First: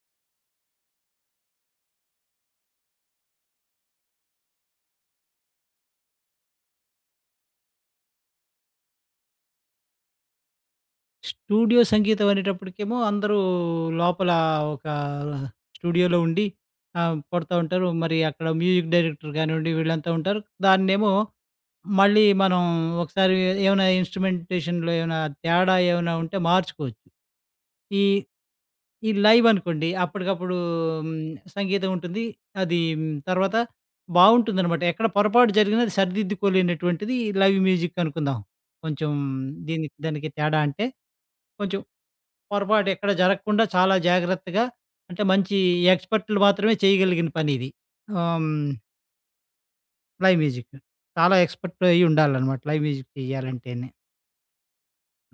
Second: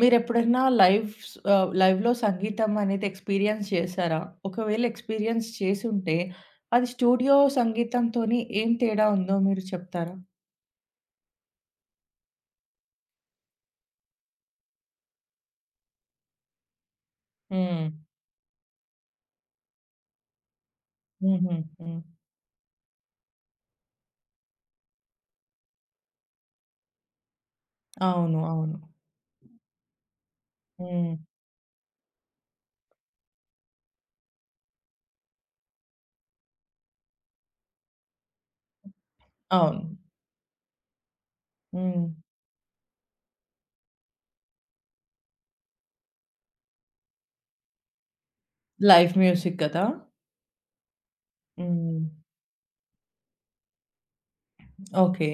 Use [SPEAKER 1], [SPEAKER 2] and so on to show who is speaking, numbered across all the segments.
[SPEAKER 1] మీరెప్పుడైనా లైవ్‌లో సంగీతం అనేది ఎక్స్‌పీరియన్స్ చేశారా? ఒకవేళ ఎక్స్‌పీరియన్స్ చేసుంటే, అది స్టూడియో సంగీతంతోని ఏం తేడా ఉందో మీరు చెప్తారా?
[SPEAKER 2] స్టూడియో సంగీతం అనేటప్పటికేమో అందరూ లోపల ఒక స్టూడియోలో ఉండి కొడతా
[SPEAKER 1] హ్మ్.
[SPEAKER 2] ఉంటారు. మరి అక్కడ మ్యూజిక్ డైరెక్టర్ గానివ్వండి వీళ్ళంతా ఉంటారు. దాన్నేమో
[SPEAKER 1] హుహు. హ్మ్.
[SPEAKER 2] మళ్ళీ మనం ఒకసారి ఏమైనా ఇన్స్ట్రుమెంటేషన్‌లో ఏమైనా తేడా ఏమైనా ఉంటే మార్చుకోవచ్చు. ఈ
[SPEAKER 1] అవును. అవును.
[SPEAKER 2] ఈ లైవ్ అనుకోండి అప్పటికప్పుడు హ్మ్,
[SPEAKER 1] హ్మ్.
[SPEAKER 2] సంగీతం ఉంటుంది. అది తర్వాత బావుంటుందనమాట. ఎక్కడ పొరపాటు జరిగినా అది సరిదిద్దుకోలేనటువంటిది లైవ్ మ్యూజిక్ అనుకుందాం. కొంచెం
[SPEAKER 1] అవును.
[SPEAKER 2] దీనికి దానికి తేడా అంటే కొంచెం
[SPEAKER 1] హ్మ్.
[SPEAKER 2] పొరపాటు ఎక్కడ జరగకుండా చాలా జాగ్రత్తగా అంటే మంచి ఎక్స్‌పర్ట్‌లు మాత్రమే చేయగలిగిన పనిది. ఆహ్, హ్మ్.
[SPEAKER 1] లైవ్ మ్యూజిక్ కదా!
[SPEAKER 2] Live music. చాలా ఎక్స్‌పర్ట్ అయ్యి
[SPEAKER 1] హ్మ్.
[SPEAKER 2] ఉండాలనమాట లైవ్ మ్యూజిక్ చేయాలంటేనే.
[SPEAKER 1] ఓకే.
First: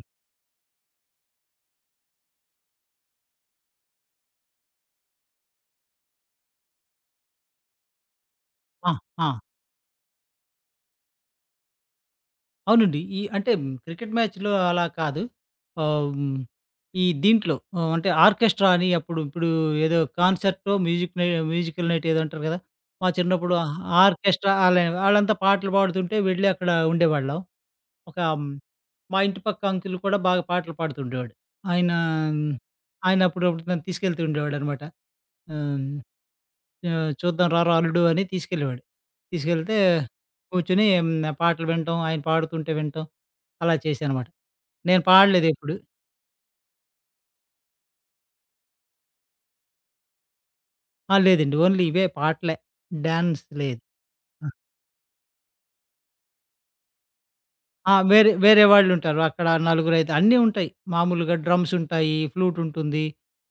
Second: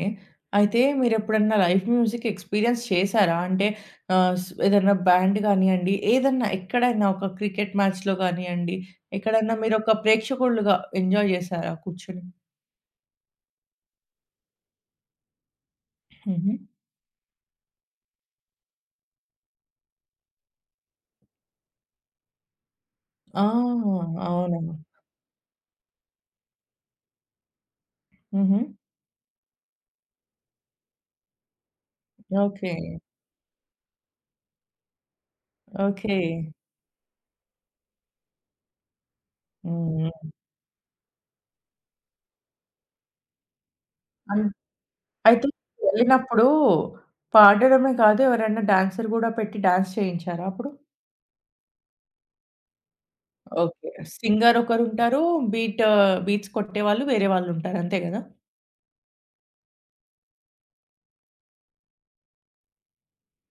[SPEAKER 1] అయితే మీరెప్పుడన్నా లైవ్ మ్యూజిక్ ఎక్స్‌పీరియన్స్ చేసారా? అంటే ఆహ్, స్ ఏదన్నా బ్యాండ్ గానియండి, ఏదన్నా ఎక్కడైనా ఒక క్రికెట్ మ్యాచ్‌లో గానియండి,
[SPEAKER 2] ఆ! ఆ!
[SPEAKER 1] ఎక్కడన్నా మీరొక ప్రేక్షకులుగా ఎంజాయ్ జేసారా కూర్చొని?
[SPEAKER 2] అవునండి. ఈ అంటే క్రికెట్ మ్యాచ్‌లో అలా కాదు. ఆహ్, హ్మ్.
[SPEAKER 1] హుహు.
[SPEAKER 2] ఈ దీంట్లో అంటే ఆర్కెస్ట్రా అని అప్పుడు ఇప్పుడు ఏదో కాన్సర్టో మ్యూజిక్ మ్యూజికల్ నైట్ ఏదో అంటారు కదా! మా
[SPEAKER 1] ఆ!
[SPEAKER 2] చిన్నప్పుడు ఆర్కెస్ట్రా ఆళ్ళ
[SPEAKER 1] అవును.
[SPEAKER 2] ఆళ్ళంతా పాటలు పాడుతుంటే వెళ్ళి అక్కడ ఉండేవాళ్ళం. ఒక హ్మ్,
[SPEAKER 1] హుహు.
[SPEAKER 2] మా ఇంటి పక్క అంకుల్ కూడా బాగా పాటలు పాడుతుండేవాడు. ఆయన మ్,
[SPEAKER 1] ఓకే.
[SPEAKER 2] ఆయన అప్పుడప్పుడు నన్ను తీసుకెళ్తూ ఉండేవాడనమాట. ఆహ్,
[SPEAKER 1] ఓకే.
[SPEAKER 2] ఆహ్, చూద్దాం రారా అల్లుడు అని తీసుకెళ్ళేవాడు. తీసుకెళ్తే
[SPEAKER 1] హ్మ్. హ్మ్.
[SPEAKER 2] కూర్చొని పాటలు వినటం, ఆయన పాడుతుంటే వినటం అలా చేశాననమాట.
[SPEAKER 1] అన్
[SPEAKER 2] నేను
[SPEAKER 1] అయితే
[SPEAKER 2] పాడలేదెప్పుడు.
[SPEAKER 1] వెళ్ళినప్పుడు పాడడమే కాదు, ఎవరైనా డాన్సర్ గూడా పెట్టి డాన్స్ చేయించారా అప్పుడు?
[SPEAKER 2] ఆ! లేదండి. ఓన్లీ ఇవే పాటలే. డాన్స్ లేదు.
[SPEAKER 1] ఓకే. సింగర్ ఒకరుంటారు, బీట్ బీట్స్ కొట్టేవాళ్ళు వేరే వాళ్ళుంటారు.
[SPEAKER 2] ఆ!
[SPEAKER 1] అంతే గదా!
[SPEAKER 2] వేరే వేరే వాళ్ళుంటారు. అక్కడ నలుగురైదు అన్నీ ఉంటాయి. మామూలుగా డ్రమ్స్ ఉంటాయి, ఫ్లూట్ ఉంటుంది.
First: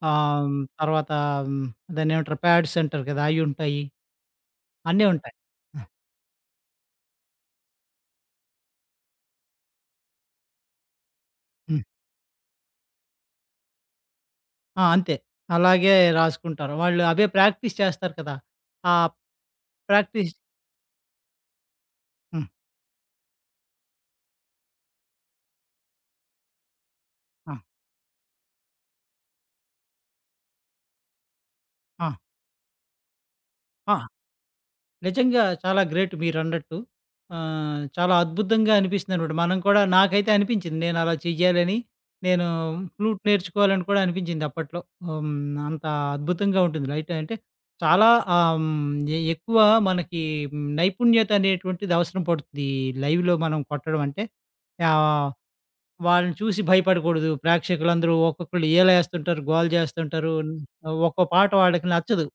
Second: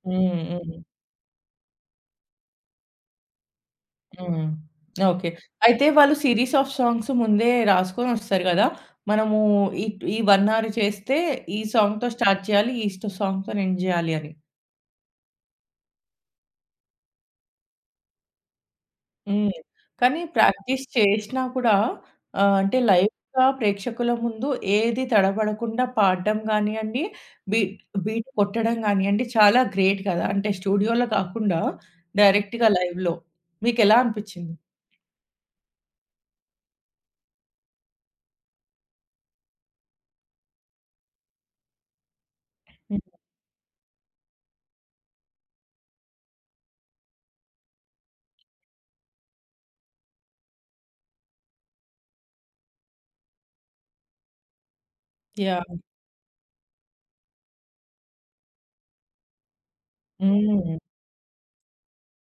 [SPEAKER 1] హ్మ్.
[SPEAKER 2] ఆహ్,
[SPEAKER 1] హ్మ్.
[SPEAKER 2] తర్వాత హ్మ్, దాన్నేమంటారు ప్యాడ్స్ అంటారు కదా! అయ్యుంటాయి.
[SPEAKER 1] హ్మ్.
[SPEAKER 2] అన్నీ
[SPEAKER 1] ఓకే.
[SPEAKER 2] ఉంటాయి.
[SPEAKER 1] అయితే వాళ్ళు సీరీస్ ఆఫ్ సాంగ్స్ ముందే రాసుకొనొస్తారు గదా! మనము ఈ 1 అవర్ చేస్తే ఈ
[SPEAKER 2] హ్మ్.
[SPEAKER 1] సాంగ్‌తో స్టార్ట్ చేయాలి. ఈ స్ట్ సాంగ్‌తోని ఎండ్ జేయాలి అని.
[SPEAKER 2] ఆ! అంతే. అలాగే రాసుకుంటారు. వాళ్ళు అవే ప్రాక్టీస్ చేస్తారు కదా! ఆ
[SPEAKER 1] హ్మ్. కానీ
[SPEAKER 2] ప్రాక్టీస్
[SPEAKER 1] ప్రాక్టీస్ చేషినా కూడా
[SPEAKER 2] హ్మ్.
[SPEAKER 1] అంటే లైవ్‌గా ప్రేక్షకుల ముందు ఏది తడబడకుండా పాడడం గానియండి,
[SPEAKER 2] ఆ!
[SPEAKER 1] బీట్ బీట్ కొట్టడం గానియండి చాలా గ్రేట్ గదా! అంటే స్టూడియోలో కాకుండా
[SPEAKER 2] ఆ!
[SPEAKER 1] డైరెక్ట్‌గా లైవ్‌లో
[SPEAKER 2] ఆ!
[SPEAKER 1] మీకెలా అనిపిచ్చింది?
[SPEAKER 2] నిజంగా చాలా గ్రేట్ మీరన్నట్టు. చాలా అద్భుతంగా అనిపిస్తుందనమాట. మనం కూడా నాకైతే అనిపించింది. నేను అలా చెయ్యాలని, నేను
[SPEAKER 1] హ్మ్.
[SPEAKER 2] ఫ్లూట్ నేర్చుకోవాలని కూడా అనిపించింది అప్పట్లో. హ్మ్. అంత అద్భుతంగా ఉంటుంది. లైట్ అంటే చాలా ఆహ్, హ్మ్. ఎ ఎక్కువ మనకి నైపుణ్యత అనేటువంటిది అవసరం పడుతుంది. ఈ లైవ్‌లో మనం కొట్టడం అంటే. ఆహ్
[SPEAKER 1] యాహ్!
[SPEAKER 2] వాళ్ళని చూసి భయపడకూడదు. ప్రేక్షకులందరూ ఒక్కొక్కళ్ళు ఈలయేస్తుంటారు, గోల జేస్తుంటారు.
[SPEAKER 1] హ్మ్.
[SPEAKER 2] ఒక్కో పాట వాళ్ళకి నచ్చదు.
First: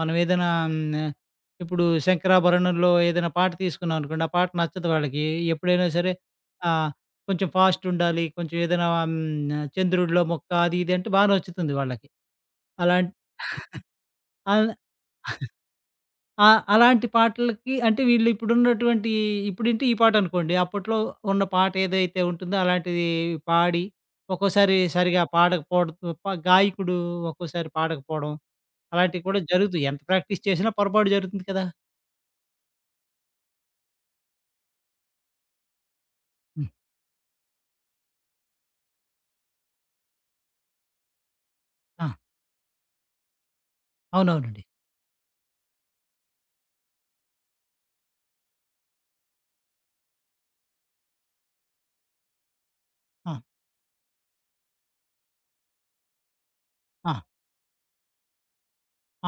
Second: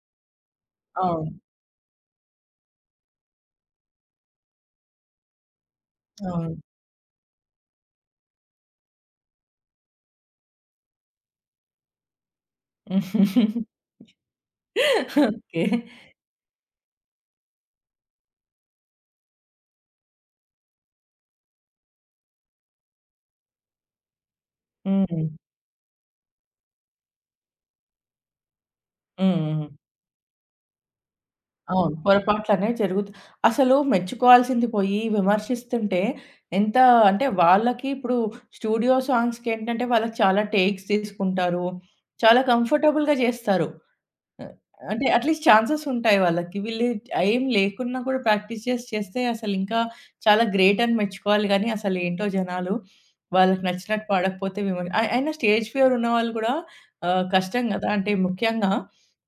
[SPEAKER 2] మనం ఏదైనా
[SPEAKER 1] అవును.
[SPEAKER 2] ఇప్పుడు 'శంకరాభరణంలో' ఏదైనా పాట తీసుకున్నాం అనుకోండి, ఆ పాట నచ్చదు వాళ్ళకి. ఎప్పుడైనా సరే
[SPEAKER 1] అవును.
[SPEAKER 2] ఆహ్, కొంచెం ఫాస్ట్ ఉండాలి. కొంచెం ఏదైనా 'చంద్రుడిలో మొక్క' అది ఇది అంటే బా నచ్చుతుంది వాళ్ళకి. అలాంట్ ఆల్
[SPEAKER 1] ఓకే.
[SPEAKER 2] ఆ! అలాంటి పాటలకి అంటే వీళ్ళు ఇప్పుడున్నటువంటి ఇప్పుడంటే ఈ పాటనుకోండి. అప్పట్లో ఉన్న పాట ఏదైతే ఉంటుందో అలాంటిది పాడి, ఒక్కోసారి సరిగా
[SPEAKER 1] హ్మ్.
[SPEAKER 2] పాడకపోవడం గాయకుడు ఒక్కోసారి పాడకపోవడం, అలాంటివి
[SPEAKER 1] హ్మ్.
[SPEAKER 2] కూడా
[SPEAKER 1] హ్మ్.
[SPEAKER 2] జరుగుతాయి. ఎంత ప్రాక్టీస్ చేసినా పొరపాటు జరుగుతుంది కదా!
[SPEAKER 1] అవును. పొరపాట్లనేవి జరుగుతు. అసలు మెచ్చుకోవాల్సింది పోయి విమర్శిస్తుంటే
[SPEAKER 2] హ్మ్.
[SPEAKER 1] ఎంత, అంటే వాళ్ళకి ఇప్పుడు స్టూడియో సాంగ్స్‌కేంటంటే వాళ్ళకి చాలా టేక్స్ తీసుకుంటారు.
[SPEAKER 2] ఆ!
[SPEAKER 1] చాలా కంఫర్టబుల్‌గా జేస్తారు. ఆ!
[SPEAKER 2] అవునవునండి.
[SPEAKER 1] అంటే అట్‌లీస్ట్ ఛాన్సెస్ ఉంటాయి వాళ్ళకి. వీళ్ళు ఏం లేకున్నా కూడా ప్రాక్టీస్ చేసి చేస్తే అసలింకా చాలా గ్రేట్ అని మెచ్చుకోవాలి గానీ, అసలేంటో జనాలు
[SPEAKER 2] ఆ!
[SPEAKER 1] వాళ్ళకి నచ్చినట్టు పాడకపోతే విమ అ అయినా స్టేజ్ ఫియర్ ఉన్నవాళ్ళు కూడా
[SPEAKER 2] ఆ!
[SPEAKER 1] కష్టం గదా! అంటే ముఖ్యంగా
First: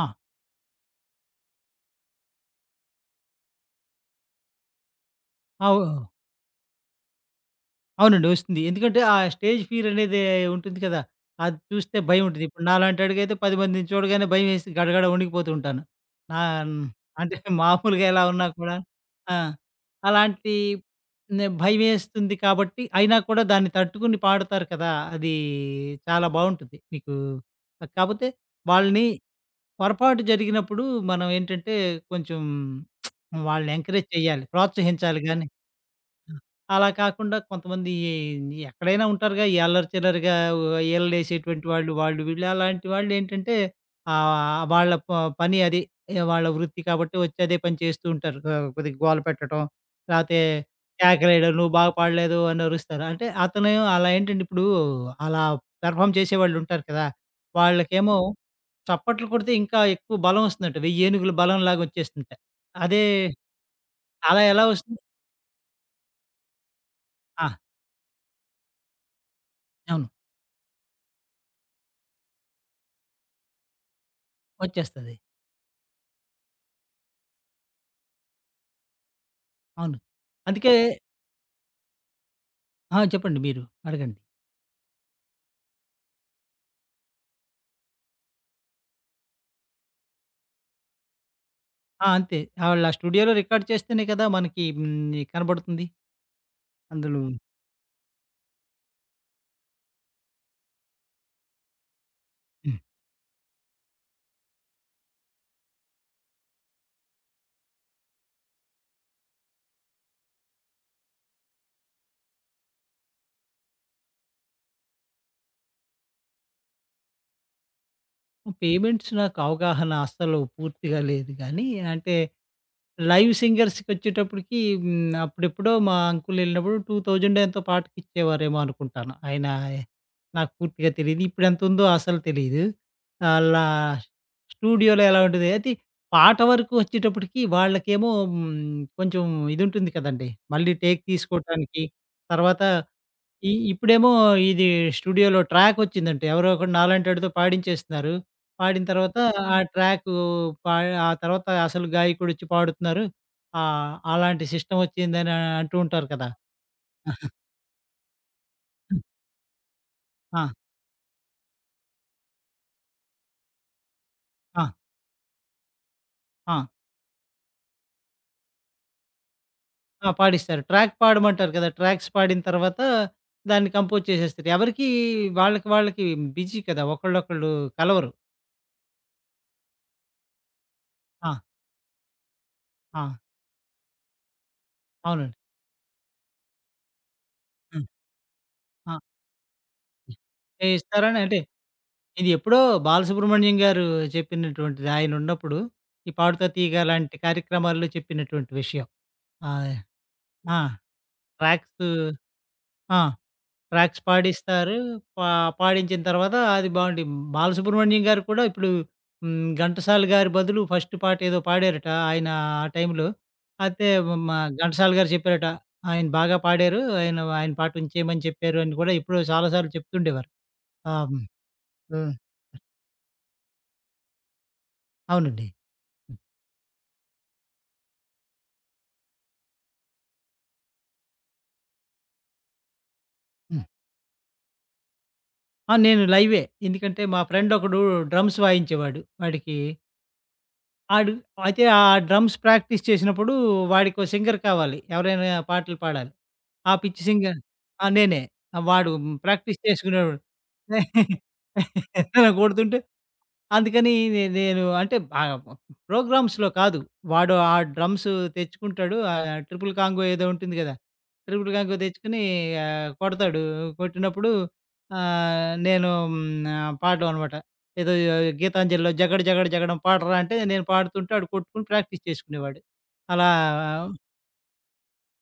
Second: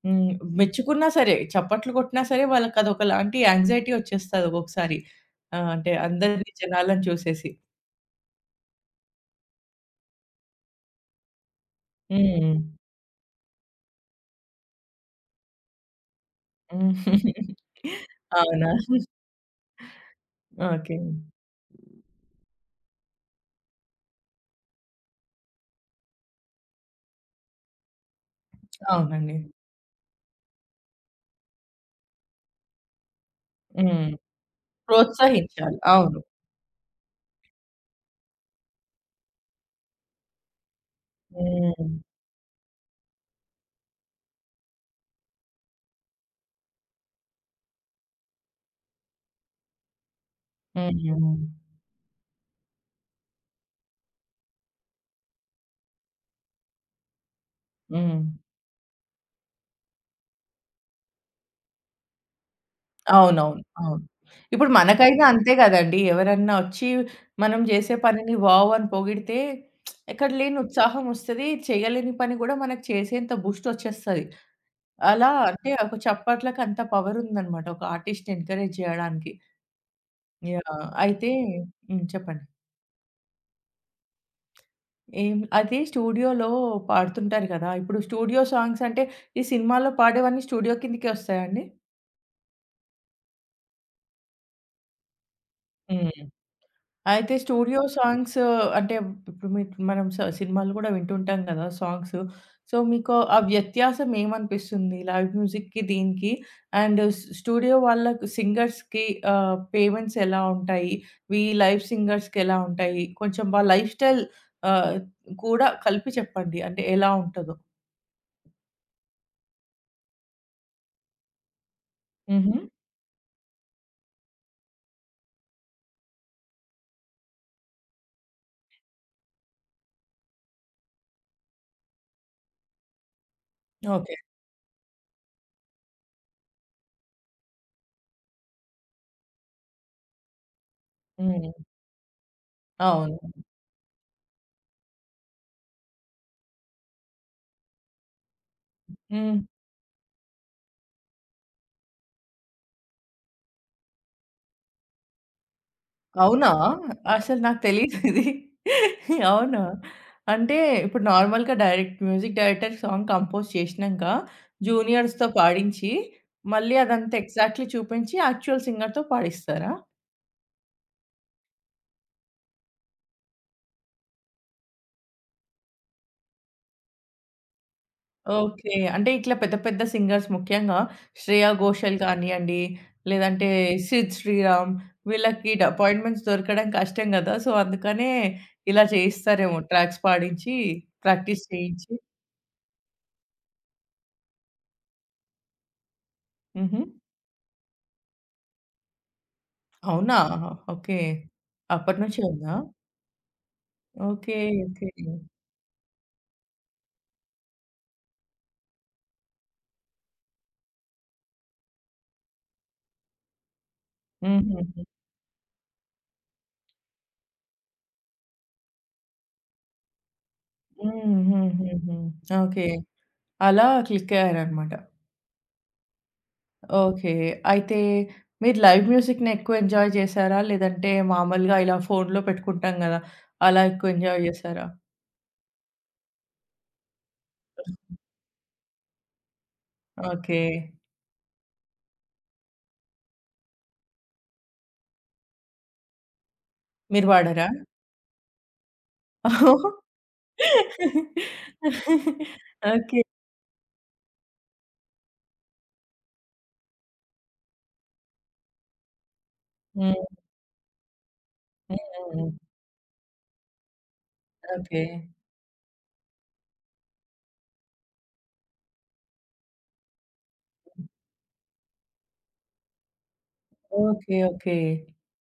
[SPEAKER 2] ఆ!
[SPEAKER 1] హ్మ్. మెచ్చుకున్నా సరే, చప్పట్లు కొట్టినా సరే వాళ్ళకదొకలాంటి యాంగ్జైటీ వచ్చేస్తది ఒక్కొక్కసారి. ఆ!
[SPEAKER 2] అవు
[SPEAKER 1] అంటే అందరిని జనాలను చూసేసి.
[SPEAKER 2] అవునండి. వస్తుంది. ఎందుకంటే, ఆ స్టేజ్ ఫియర్ అనేది ఉంటుంది కదా! అది చూస్తే భయం ఉంటది.
[SPEAKER 1] హ్మ్.
[SPEAKER 2] ఇప్పుడు నాలాంటి వాడికైతే 10 మందిని చూడగానే భయమేసి గడగడ వణికిపోతూ ఉంటాను. నా
[SPEAKER 1] హ్మ్.
[SPEAKER 2] అంటే మామూలుగా ఎలా ఉన్నా
[SPEAKER 1] అవునా?
[SPEAKER 2] కూడా ఆ! అలాంటి
[SPEAKER 1] ఓకే.
[SPEAKER 2] భయమేస్తుంది కాబట్టి, అయినా కూడా దాన్ని తట్టుకొని పాడతారు కదా! అది చాలా బావుంటుంది. మీకు కాపోతే వాళ్ళని
[SPEAKER 1] అవునండి.
[SPEAKER 2] పొరపాటు జరిగినప్పుడు మనం ఏంటంటే, కొంచెం వాళ్ళని ఎంకరేజ్
[SPEAKER 1] హ్మ్.
[SPEAKER 2] చేయాలి. ప్రోత్సహించాలి గాని
[SPEAKER 1] ప్రోత్సహించాలి. అవును.
[SPEAKER 2] అలా కాకుండా కొంతమంది ఎక్కడైనా ఉంటారుగా ఈ అల్లరి చిల్లరిగా ఏళ్ళేసేటువంటి
[SPEAKER 1] హ్మ్.
[SPEAKER 2] వాళ్ళు వాళ్ళు వీళ్ళు అలాంటి వాళ్ళు ఏంటంటే ఆ, వాళ్ళ పని అది వాళ్ళ వృత్తి కాబట్టి వచ్చి అదే పని చేస్తూ ఉంటారు ఆ, కొద్దిగా గోల పెట్టడం లేకపోతే
[SPEAKER 1] హ్మ్.
[SPEAKER 2] కేకలేయడం నువ్వు బాగా పాడలేదు అని అరుస్తారు అంటే అతను అలా ఏంటంటే ఇప్పుడు అలా పెర్ఫామ్ చేసే వాళ్ళు ఉంటారు కదా వాళ్ళకేమో
[SPEAKER 1] హ్మ్.
[SPEAKER 2] చప్పట్లు కొడితే ఇంకా ఎక్కువ బలం వస్తుందంట వెయ్యి ఏనుగుల బలం లాగా వచ్చేస్తుంట అదే
[SPEAKER 1] అవునవును. అవును.
[SPEAKER 2] అలా ఎలా
[SPEAKER 1] ఇప్పుడు
[SPEAKER 2] వస్తుంది
[SPEAKER 1] మనకైనా అంతే గదండీ! ఎవరన్నా ఒచ్చి
[SPEAKER 2] ఆ,
[SPEAKER 1] మనం జేసే పనిని వావ్! అని పొగిడితే
[SPEAKER 2] అవును
[SPEAKER 1] ఎక్కడ లేని ఉత్సాహం ఒస్తది. చేయలేని పని గూడా మనకు చేసేంత బూస్ట్ ఒచ్చేస్తది.
[SPEAKER 2] వచ్చేస్తుంది
[SPEAKER 1] అలా అంటే ఒక చప్పట్లకి అంత పవర్ ఉందన్నమాట, ఒక ఆర్టిస్ట్‌ని ఎంకరేజ్ జేయడానికి.
[SPEAKER 2] అవును. అందుకే
[SPEAKER 1] యాహ్! అయితే హ్మ్. చెప్పండి.
[SPEAKER 2] ఆ! చెప్పండి మీరు. అడగండి.
[SPEAKER 1] ఏం అయితే స్టూడియోలో పాడుతుంటారు గదా! ఇప్పుడు స్టూడియో సాంగ్స్ అంటే ఈ సినిమాలో పాడేవన్నీ స్టూడియో కిందకే ఒస్తాయా అండి?
[SPEAKER 2] ఆ! అంతే. ఆళ్ళ స్టూడియోలో రికార్డ్ చేస్తేనే కదా! మనకి హ్మ్. కనబడుతుంది.
[SPEAKER 1] హ్మ్.
[SPEAKER 2] అందులో
[SPEAKER 1] అయితే స్టూడియో సాంగ్స్ అంటే ఇప్పుడు మీ మనం స సినిమాలు గూడా వింటుంటాం గదా! సాంగ్స్. సో,
[SPEAKER 2] హ్మ్.
[SPEAKER 1] మీకు ఆ వ్యత్యాసం ఏమనిపిస్తుంది? లైవ్ మ్యూజిక్‌కి, దీనికి అండ్ స్టూడియో వాళ్ళకి సింగర్స్‌కి పేమెంట్స్ ఎలా ఉంటాయి? ఈ లైవ్ సింగర్స్‌కి ఎలా ఉంటాయి? కొంచెం వాళ్ళ లైఫ్ స్టైల్ ఆహ్, కూడా కలిపి చెప్పండి. అంటే ఎలా ఉంటదో?
[SPEAKER 2] పేమెంట్స్ నాకు అవగాహన అస్సలు పూర్తిగా లేదు గానీ, అంటే
[SPEAKER 1] హుహు.
[SPEAKER 2] లైవ్ సింగర్స్‌కొచ్చేటప్పటికి హ్మ్. అప్పుడెప్పుడో మా అంకుల్ ఎళ్ళినప్పుడు 2000 ఎంతో పాటకిచ్చేవారేమో అనుకుంటాను. ఆయన నాకు పూర్తిగా తెలీదు. ఇప్పుడెంతుందో అసలు తెలీదు. అలా
[SPEAKER 1] ఓకే.
[SPEAKER 2] స్టూడియోలో ఎలా ఉంటది. అయితే పాట వరకు వచ్చేటప్పటికి వాళ్ళకేమో కొంచెం ఇదుంటుంది కదండీ. మళ్ళీ టేక్
[SPEAKER 1] హ్మ్.
[SPEAKER 2] తీసుకోవటానికి తర్వాత
[SPEAKER 1] అవును.
[SPEAKER 2] ఇప్పుడేమో ఇది స్టూడియోలో ట్రాకొచ్చిందంట. ఎవరో ఒకడు నాలాంటోడితో పాడించేస్తున్నారు. పాడిన తర్వాత
[SPEAKER 1] హ్మ్.
[SPEAKER 2] ఆ హ్మ్. ట్రాకు పా ఆ తర్వాత అసలు గాయకుడొచ్చి పాడుతున్నారు. అలాంటి సిస్టమొచ్చిందని అంటూ ఉంటారు కదా!
[SPEAKER 1] అవునా? అసలు నాకు తెలీదు ఇది. అవునా?
[SPEAKER 2] ఆ! ఆ!
[SPEAKER 1] అంటే ఇప్పుడు నార్మల్‌గా direct music director song compose చేషినంక జూనియర్స్‌తో పాడించి,
[SPEAKER 2] ఆ!
[SPEAKER 1] మళ్ళీ అదంతా ఎగ్జాక్ట్‌లీ చూపించి యాక్చువల్ సింగర్‌తో పాడిస్తారా?
[SPEAKER 2] ఆ! పాడిస్తారు. ట్రాక్ పాడమంటారు కదా! ట్రాక్స్ పాడిన తర్వాత దాన్ని కంపోజ్ చేసేస్తారు. ఎవరికీ వాళ్ళకి వాళ్ళకి బిజీ కదా! ఒకళ్ళొకళ్ళు కలవరు.
[SPEAKER 1] ఓకే. అంటే ఇట్లా పెద్ద పెద్ద సింగర్స్, ముఖ్యంగా
[SPEAKER 2] ఆ!
[SPEAKER 1] శ్రేయా ఘోషల్ కానియండి,
[SPEAKER 2] ఆ!
[SPEAKER 1] లేదంటే సిద్ శ్రీరామ్,
[SPEAKER 2] అవునండి.
[SPEAKER 1] వీళ్ళకి అపాయింట్‌మెంట్స్ దొరకడం కష్టం గదా! సో,
[SPEAKER 2] ఆ!
[SPEAKER 1] అందుకనే ఇలా
[SPEAKER 2] ఆ!
[SPEAKER 1] చేయిస్తారేమో ట్రాక్స్ పాడించి,
[SPEAKER 2] చేయిస్తారని అంటే
[SPEAKER 1] ప్రాక్టీస్ చేయించి.
[SPEAKER 2] ఇది ఎప్పుడో బాలసుబ్రహ్మణ్యం గారు చెప్పినటువంటిది. ఆయనున్నప్పుడు ఈ 'పాడుతా తీగ'
[SPEAKER 1] హుహు.
[SPEAKER 2] లాంటి కార్యక్రమాల్లో చెప్పినటువంటి విషయం. ఆహ్,
[SPEAKER 1] అవునా?
[SPEAKER 2] ఆ!
[SPEAKER 1] ఓకే.
[SPEAKER 2] ట్రాక్సు
[SPEAKER 1] అప్పటినుంచి ఉందా?
[SPEAKER 2] ఆ! Tracks
[SPEAKER 1] okay.
[SPEAKER 2] పాడిస్తారు.
[SPEAKER 1] ఓకే.
[SPEAKER 2] పా పాడించిన తర్వాత అది బావుండి బాలసుబ్రహ్మణ్యం గారు కూడా ఇప్పుడు ఘంటసాల గారి బదులు ఫస్ట్ పాటేదో పాడారట. ఆయన ఆ టైంలో. అయితే మ
[SPEAKER 1] హుహు.
[SPEAKER 2] ఘంటసాల గారు చెప్పారట. ఆయన బాగా పాడారు. ఆయన ఆయన పాట ఉంచేయమని చెప్పారు అని కూడా ఎప్పుడో చాలా సార్లు చెప్తుండేవారు. ఆహ్,
[SPEAKER 1] హ్మ్. హ్మ్. హ్మ్. హ్మ్.
[SPEAKER 2] హ్మ్.
[SPEAKER 1] ఓకే. అలా క్లిక్ అయ్యారనమాట.
[SPEAKER 2] అవునండి.
[SPEAKER 1] ఓకే. అయితే మీరు లైవ్ మ్యూజిక్‌ని ఎక్కువ ఎంజాయ్ చేసారా? లేదంటే మామూలుగా ఇలా ఫోన్‌లో పెట్టుకుంటాం గదా! అలా
[SPEAKER 2] హ్మ్.
[SPEAKER 1] ఎక్కువ ఎంజాయ్ చేసారా?
[SPEAKER 2] ఆ! నేను లైవే. ఎందుకంటే మా ఫ్రెండ్ ఒకడు డ్రమ్స్ వాయించేవాడు. వాడికి
[SPEAKER 1] ఓకే.
[SPEAKER 2] ఆడు అయితే ఆ డ్రమ్స్ ప్రాక్టీస్ చేసినప్పుడు వాడికో సింగర్ కావాలి. ఎవరైనా పాటలు పాడాలి. ఆ పిచ్చి
[SPEAKER 1] మీరు
[SPEAKER 2] సింగర్
[SPEAKER 1] వాడరా?
[SPEAKER 2] ఆ! నేనే. ఆ, వాడు ప్రాక్టీస్ చేసుకునేవాడు. అలా కొడుతుంటే
[SPEAKER 1] ఓకే.
[SPEAKER 2] అందుకని నేను అంటే ప్రోగ్రామ్స్‌లో కాదు. వాడు ఆ డ్రమ్స్ తెచ్చుకుంటాడు. ట్రిపుల్ కాంగో
[SPEAKER 1] హ్మ్.
[SPEAKER 2] ఏదో ఉంటుంది గదా! ట్రిపుల్ కాంగో తెచ్చుకొని
[SPEAKER 1] హ్మ్.
[SPEAKER 2] కొడతాడు. కొట్టినప్పుడు
[SPEAKER 1] ఓకే.
[SPEAKER 2] నేను పాడడం అనమాట. ఏదో ఆ, గీతాంజలిలో 'జగడ జగడ జగడం' పాడరా అంటే నేను పాడుతుంటే ఆడు కొట్టుకొని ప్రాక్టీస్ చేసుకునేవాడు. అలా
[SPEAKER 1] ఓకే. ఓకే.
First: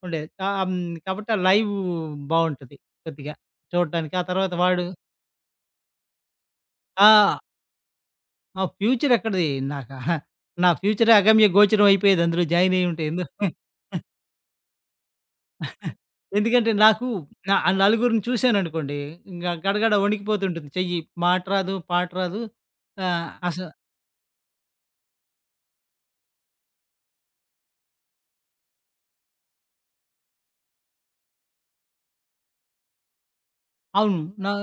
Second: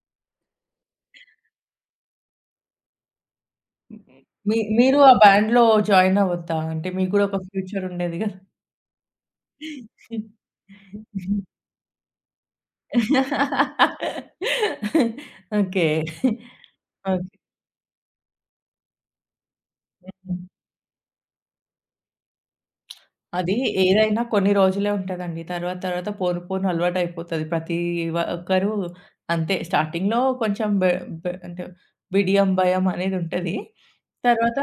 [SPEAKER 2] ఉండేది. కాబట్టి ఆ లైవ్ బావుంటది కొద్దిగా చూడటానికి. ఆ తర్వాత
[SPEAKER 1] మీ
[SPEAKER 2] వాడు
[SPEAKER 1] మీరు ఆ బ్యాండ్‌లో జాయిన్ అవ్వొద్దా? అంటే మీకు గూడా
[SPEAKER 2] ఆ!
[SPEAKER 1] ఒక ఫ్యూచర్ ఉండేది గదా!
[SPEAKER 2] ఆ! ఫ్యూచర్ ఎక్కడిది? నాకా నా ఫ్యూచరే అగమ్య గోచరం అయిపోయేది అందులో జాయిన్ అయ్యుంటే.
[SPEAKER 1] ఓకే.
[SPEAKER 2] ఎందుకంటే నాకు
[SPEAKER 1] ఓకే.
[SPEAKER 2] నా ఆ నలుగురిని చూశాననుకోండి, ఇంగ గడగడ
[SPEAKER 1] హ్మ్.
[SPEAKER 2] వణికిపోతుంటుంది చెయ్యి. మాట రాదు, పాట రాదు. ఆహ్,
[SPEAKER 1] అది
[SPEAKER 2] అస
[SPEAKER 1] ఏదైనా కొన్ని రోజులే ఉంటదండి. తర్వాత తర్వాత పోను పోను అలవాటయిపోతది. ప్రతి ఒక్కరు అంతే స్టార్టింగ్‌లో కొంచెం బె బె అంటే బిడియం, భయం అనేది ఉంటది.
[SPEAKER 2] అవును. నా
[SPEAKER 1] తర్వాత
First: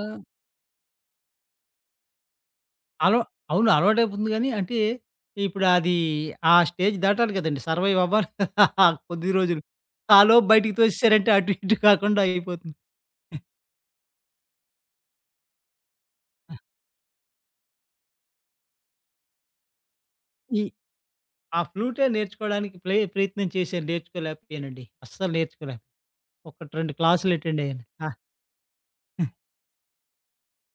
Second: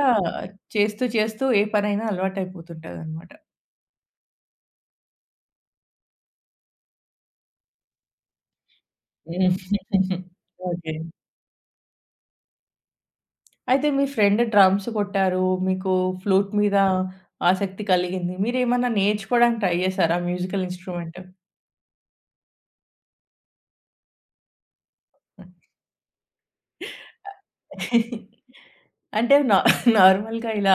[SPEAKER 1] చేస్తూ చేస్తూ ఏ పనైనా
[SPEAKER 2] అలవా
[SPEAKER 1] అలవాటయిపోతుంటదనమాట.
[SPEAKER 2] అవును. అలవాటైపోతుంది గానీ, అంటే ఇప్పుడు అది ఆ స్టేజ్ దాటాలి కదండీ! సర్వైవ్ అవ్వాలి కదా! ఆ కొద్ది రోజులు.
[SPEAKER 1] హ్మ్.
[SPEAKER 2] ఆలోపు బయటికి
[SPEAKER 1] ఓకే.
[SPEAKER 2] తోసేసారంటే అటు ఇటు కాకుండా అయిపోతుంది.
[SPEAKER 1] అయితే మీ ఫ్రెండ్ డ్రమ్స్ కొట్టారు. మీకు ఫ్లూట్ మీద ఆసక్తి కలిగింది. మీరేమన్నా నేర్చుకోవడానికి ట్రై చేసారా
[SPEAKER 2] ఈ
[SPEAKER 1] మ్యూజికల్ ఇన్‌స్ట్రుమెంట్?
[SPEAKER 2] ఆ ఫ్లూటే నేర్చుకోవడానికి ప్రయత్నం చేశాను. నేర్చుకోలేకపోయానండి. అస్సలు నేర్చుకోలేక. ఒకటి 2 క్లాసులు అటెండ్ అయ్యాను. ఆ!
[SPEAKER 1] అంటే నార్మల్‌గా ఇలా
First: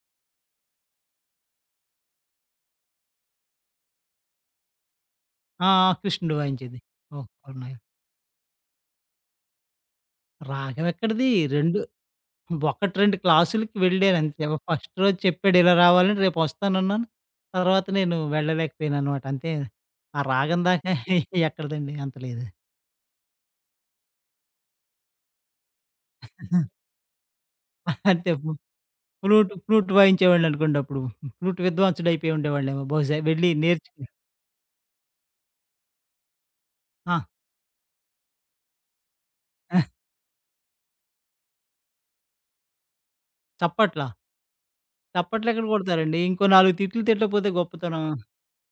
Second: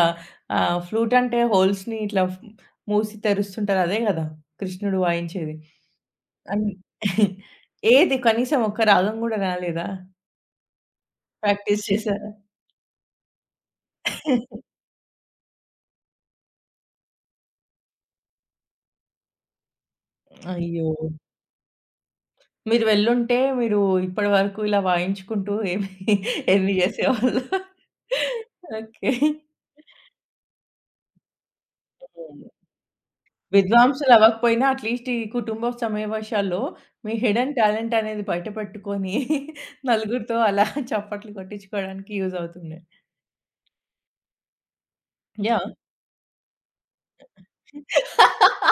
[SPEAKER 1] ఫ్లూట్ అంటే హోల్స్‌ని ఇట్లా మూసి తెరుస్తుంటారు. అదే గదా! కృష్ణుడు వాయించేది.
[SPEAKER 2] ఆ! కృష్ణుడు
[SPEAKER 1] అన్
[SPEAKER 2] వాయించేది. ఓహ్! అవునా?
[SPEAKER 1] ఏది కనీసం ఒక్క రాగం గూడా రాలేదా?
[SPEAKER 2] రాగం ఎక్కడిది 2
[SPEAKER 1] ప్రాక్టీస్ చేసారా?
[SPEAKER 2] 1, 2 క్లాసులకి వెళ్ళానంతే. ఫస్ట్ రోజు చెప్పాడు ఇలా రావాలని రేపొస్తానన్నాను. తర్వాత నేను వెళ్ళలేకపోయాననమాట. అంతే ఆ రాగం
[SPEAKER 1] అయ్యో!
[SPEAKER 2] దాకా ఎక్కడిదండి అంత లేదు.
[SPEAKER 1] మీరు వెళ్ళుంటే మీరు ఇప్పటి వరకు ఇలా వాయించుకుంటూ ఎన్ని చేసేవాళ్ళు?
[SPEAKER 2] అంతే
[SPEAKER 1] ఓకే.
[SPEAKER 2] ఫ్లూట్ వాయించేవాడిననుకోండి అప్పుడు. ఫ్లూట్ విద్వాంసుడు అయిపోయి
[SPEAKER 1] హ్మ్.
[SPEAKER 2] ఉండేవాడినేమో బహుశా వెళ్ళి నేర్చుకుని
[SPEAKER 1] విద్వాంసులు అవ్వకపోయినా అట్‌లీస్ట్ ఈ కుటుంబ సమావేశాల్లో మీ
[SPEAKER 2] ఆ!
[SPEAKER 1] హిడెన్ టాలెంట్ అనేది బయట పెట్టుకొని నలుగురితో అలా చప్పట్లు కొట్టించుకోవడానికి యూజ్ అవుతుంది.
[SPEAKER 2] చప్పట్లా? చప్పట్లెక్కడ
[SPEAKER 1] యాహ్!
[SPEAKER 2] కొడతారండి. ఇంకో 4 తిట్లు తిట్టకపోతే గొప్పతనం.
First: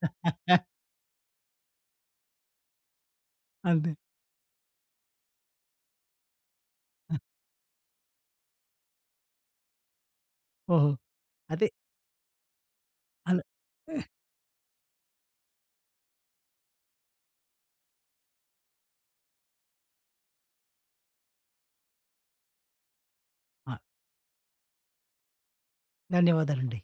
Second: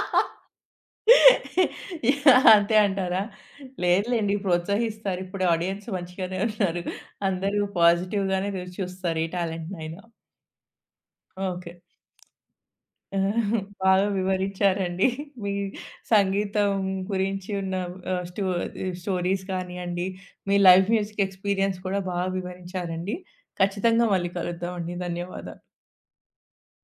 [SPEAKER 1] యాహ్! అంతే అంటారా?
[SPEAKER 2] అంతే.
[SPEAKER 1] లేదులెండి, ప్రోత్సహిస్తారు. ఇప్పుడు ఆడియన్స్ మంచిగానే ఉన్నారు. అందరూ పాజిటివ్‌గానే చూస్తారు ఏ టాలెంట్‌నైనా.
[SPEAKER 2] ఓహో! అదే
[SPEAKER 1] ఓకే. ఆ!
[SPEAKER 2] అలా
[SPEAKER 1] బాగా వివరించారండి. మీ సంగీతం గురించి ఉన్న ఆహ్, స్టో స్టోరీస్ కానియండి, మీ లైవ్ మ్యూజిక్ ఎక్స్‌పీరియన్స్ కూడా బాగా వివరించారండి.
[SPEAKER 2] ఆ!
[SPEAKER 1] ఖచ్చితంగా మళ్ళీ కలుద్దామండి. ధన్యవాదాలు.
[SPEAKER 2] ధన్యవాదాలండి.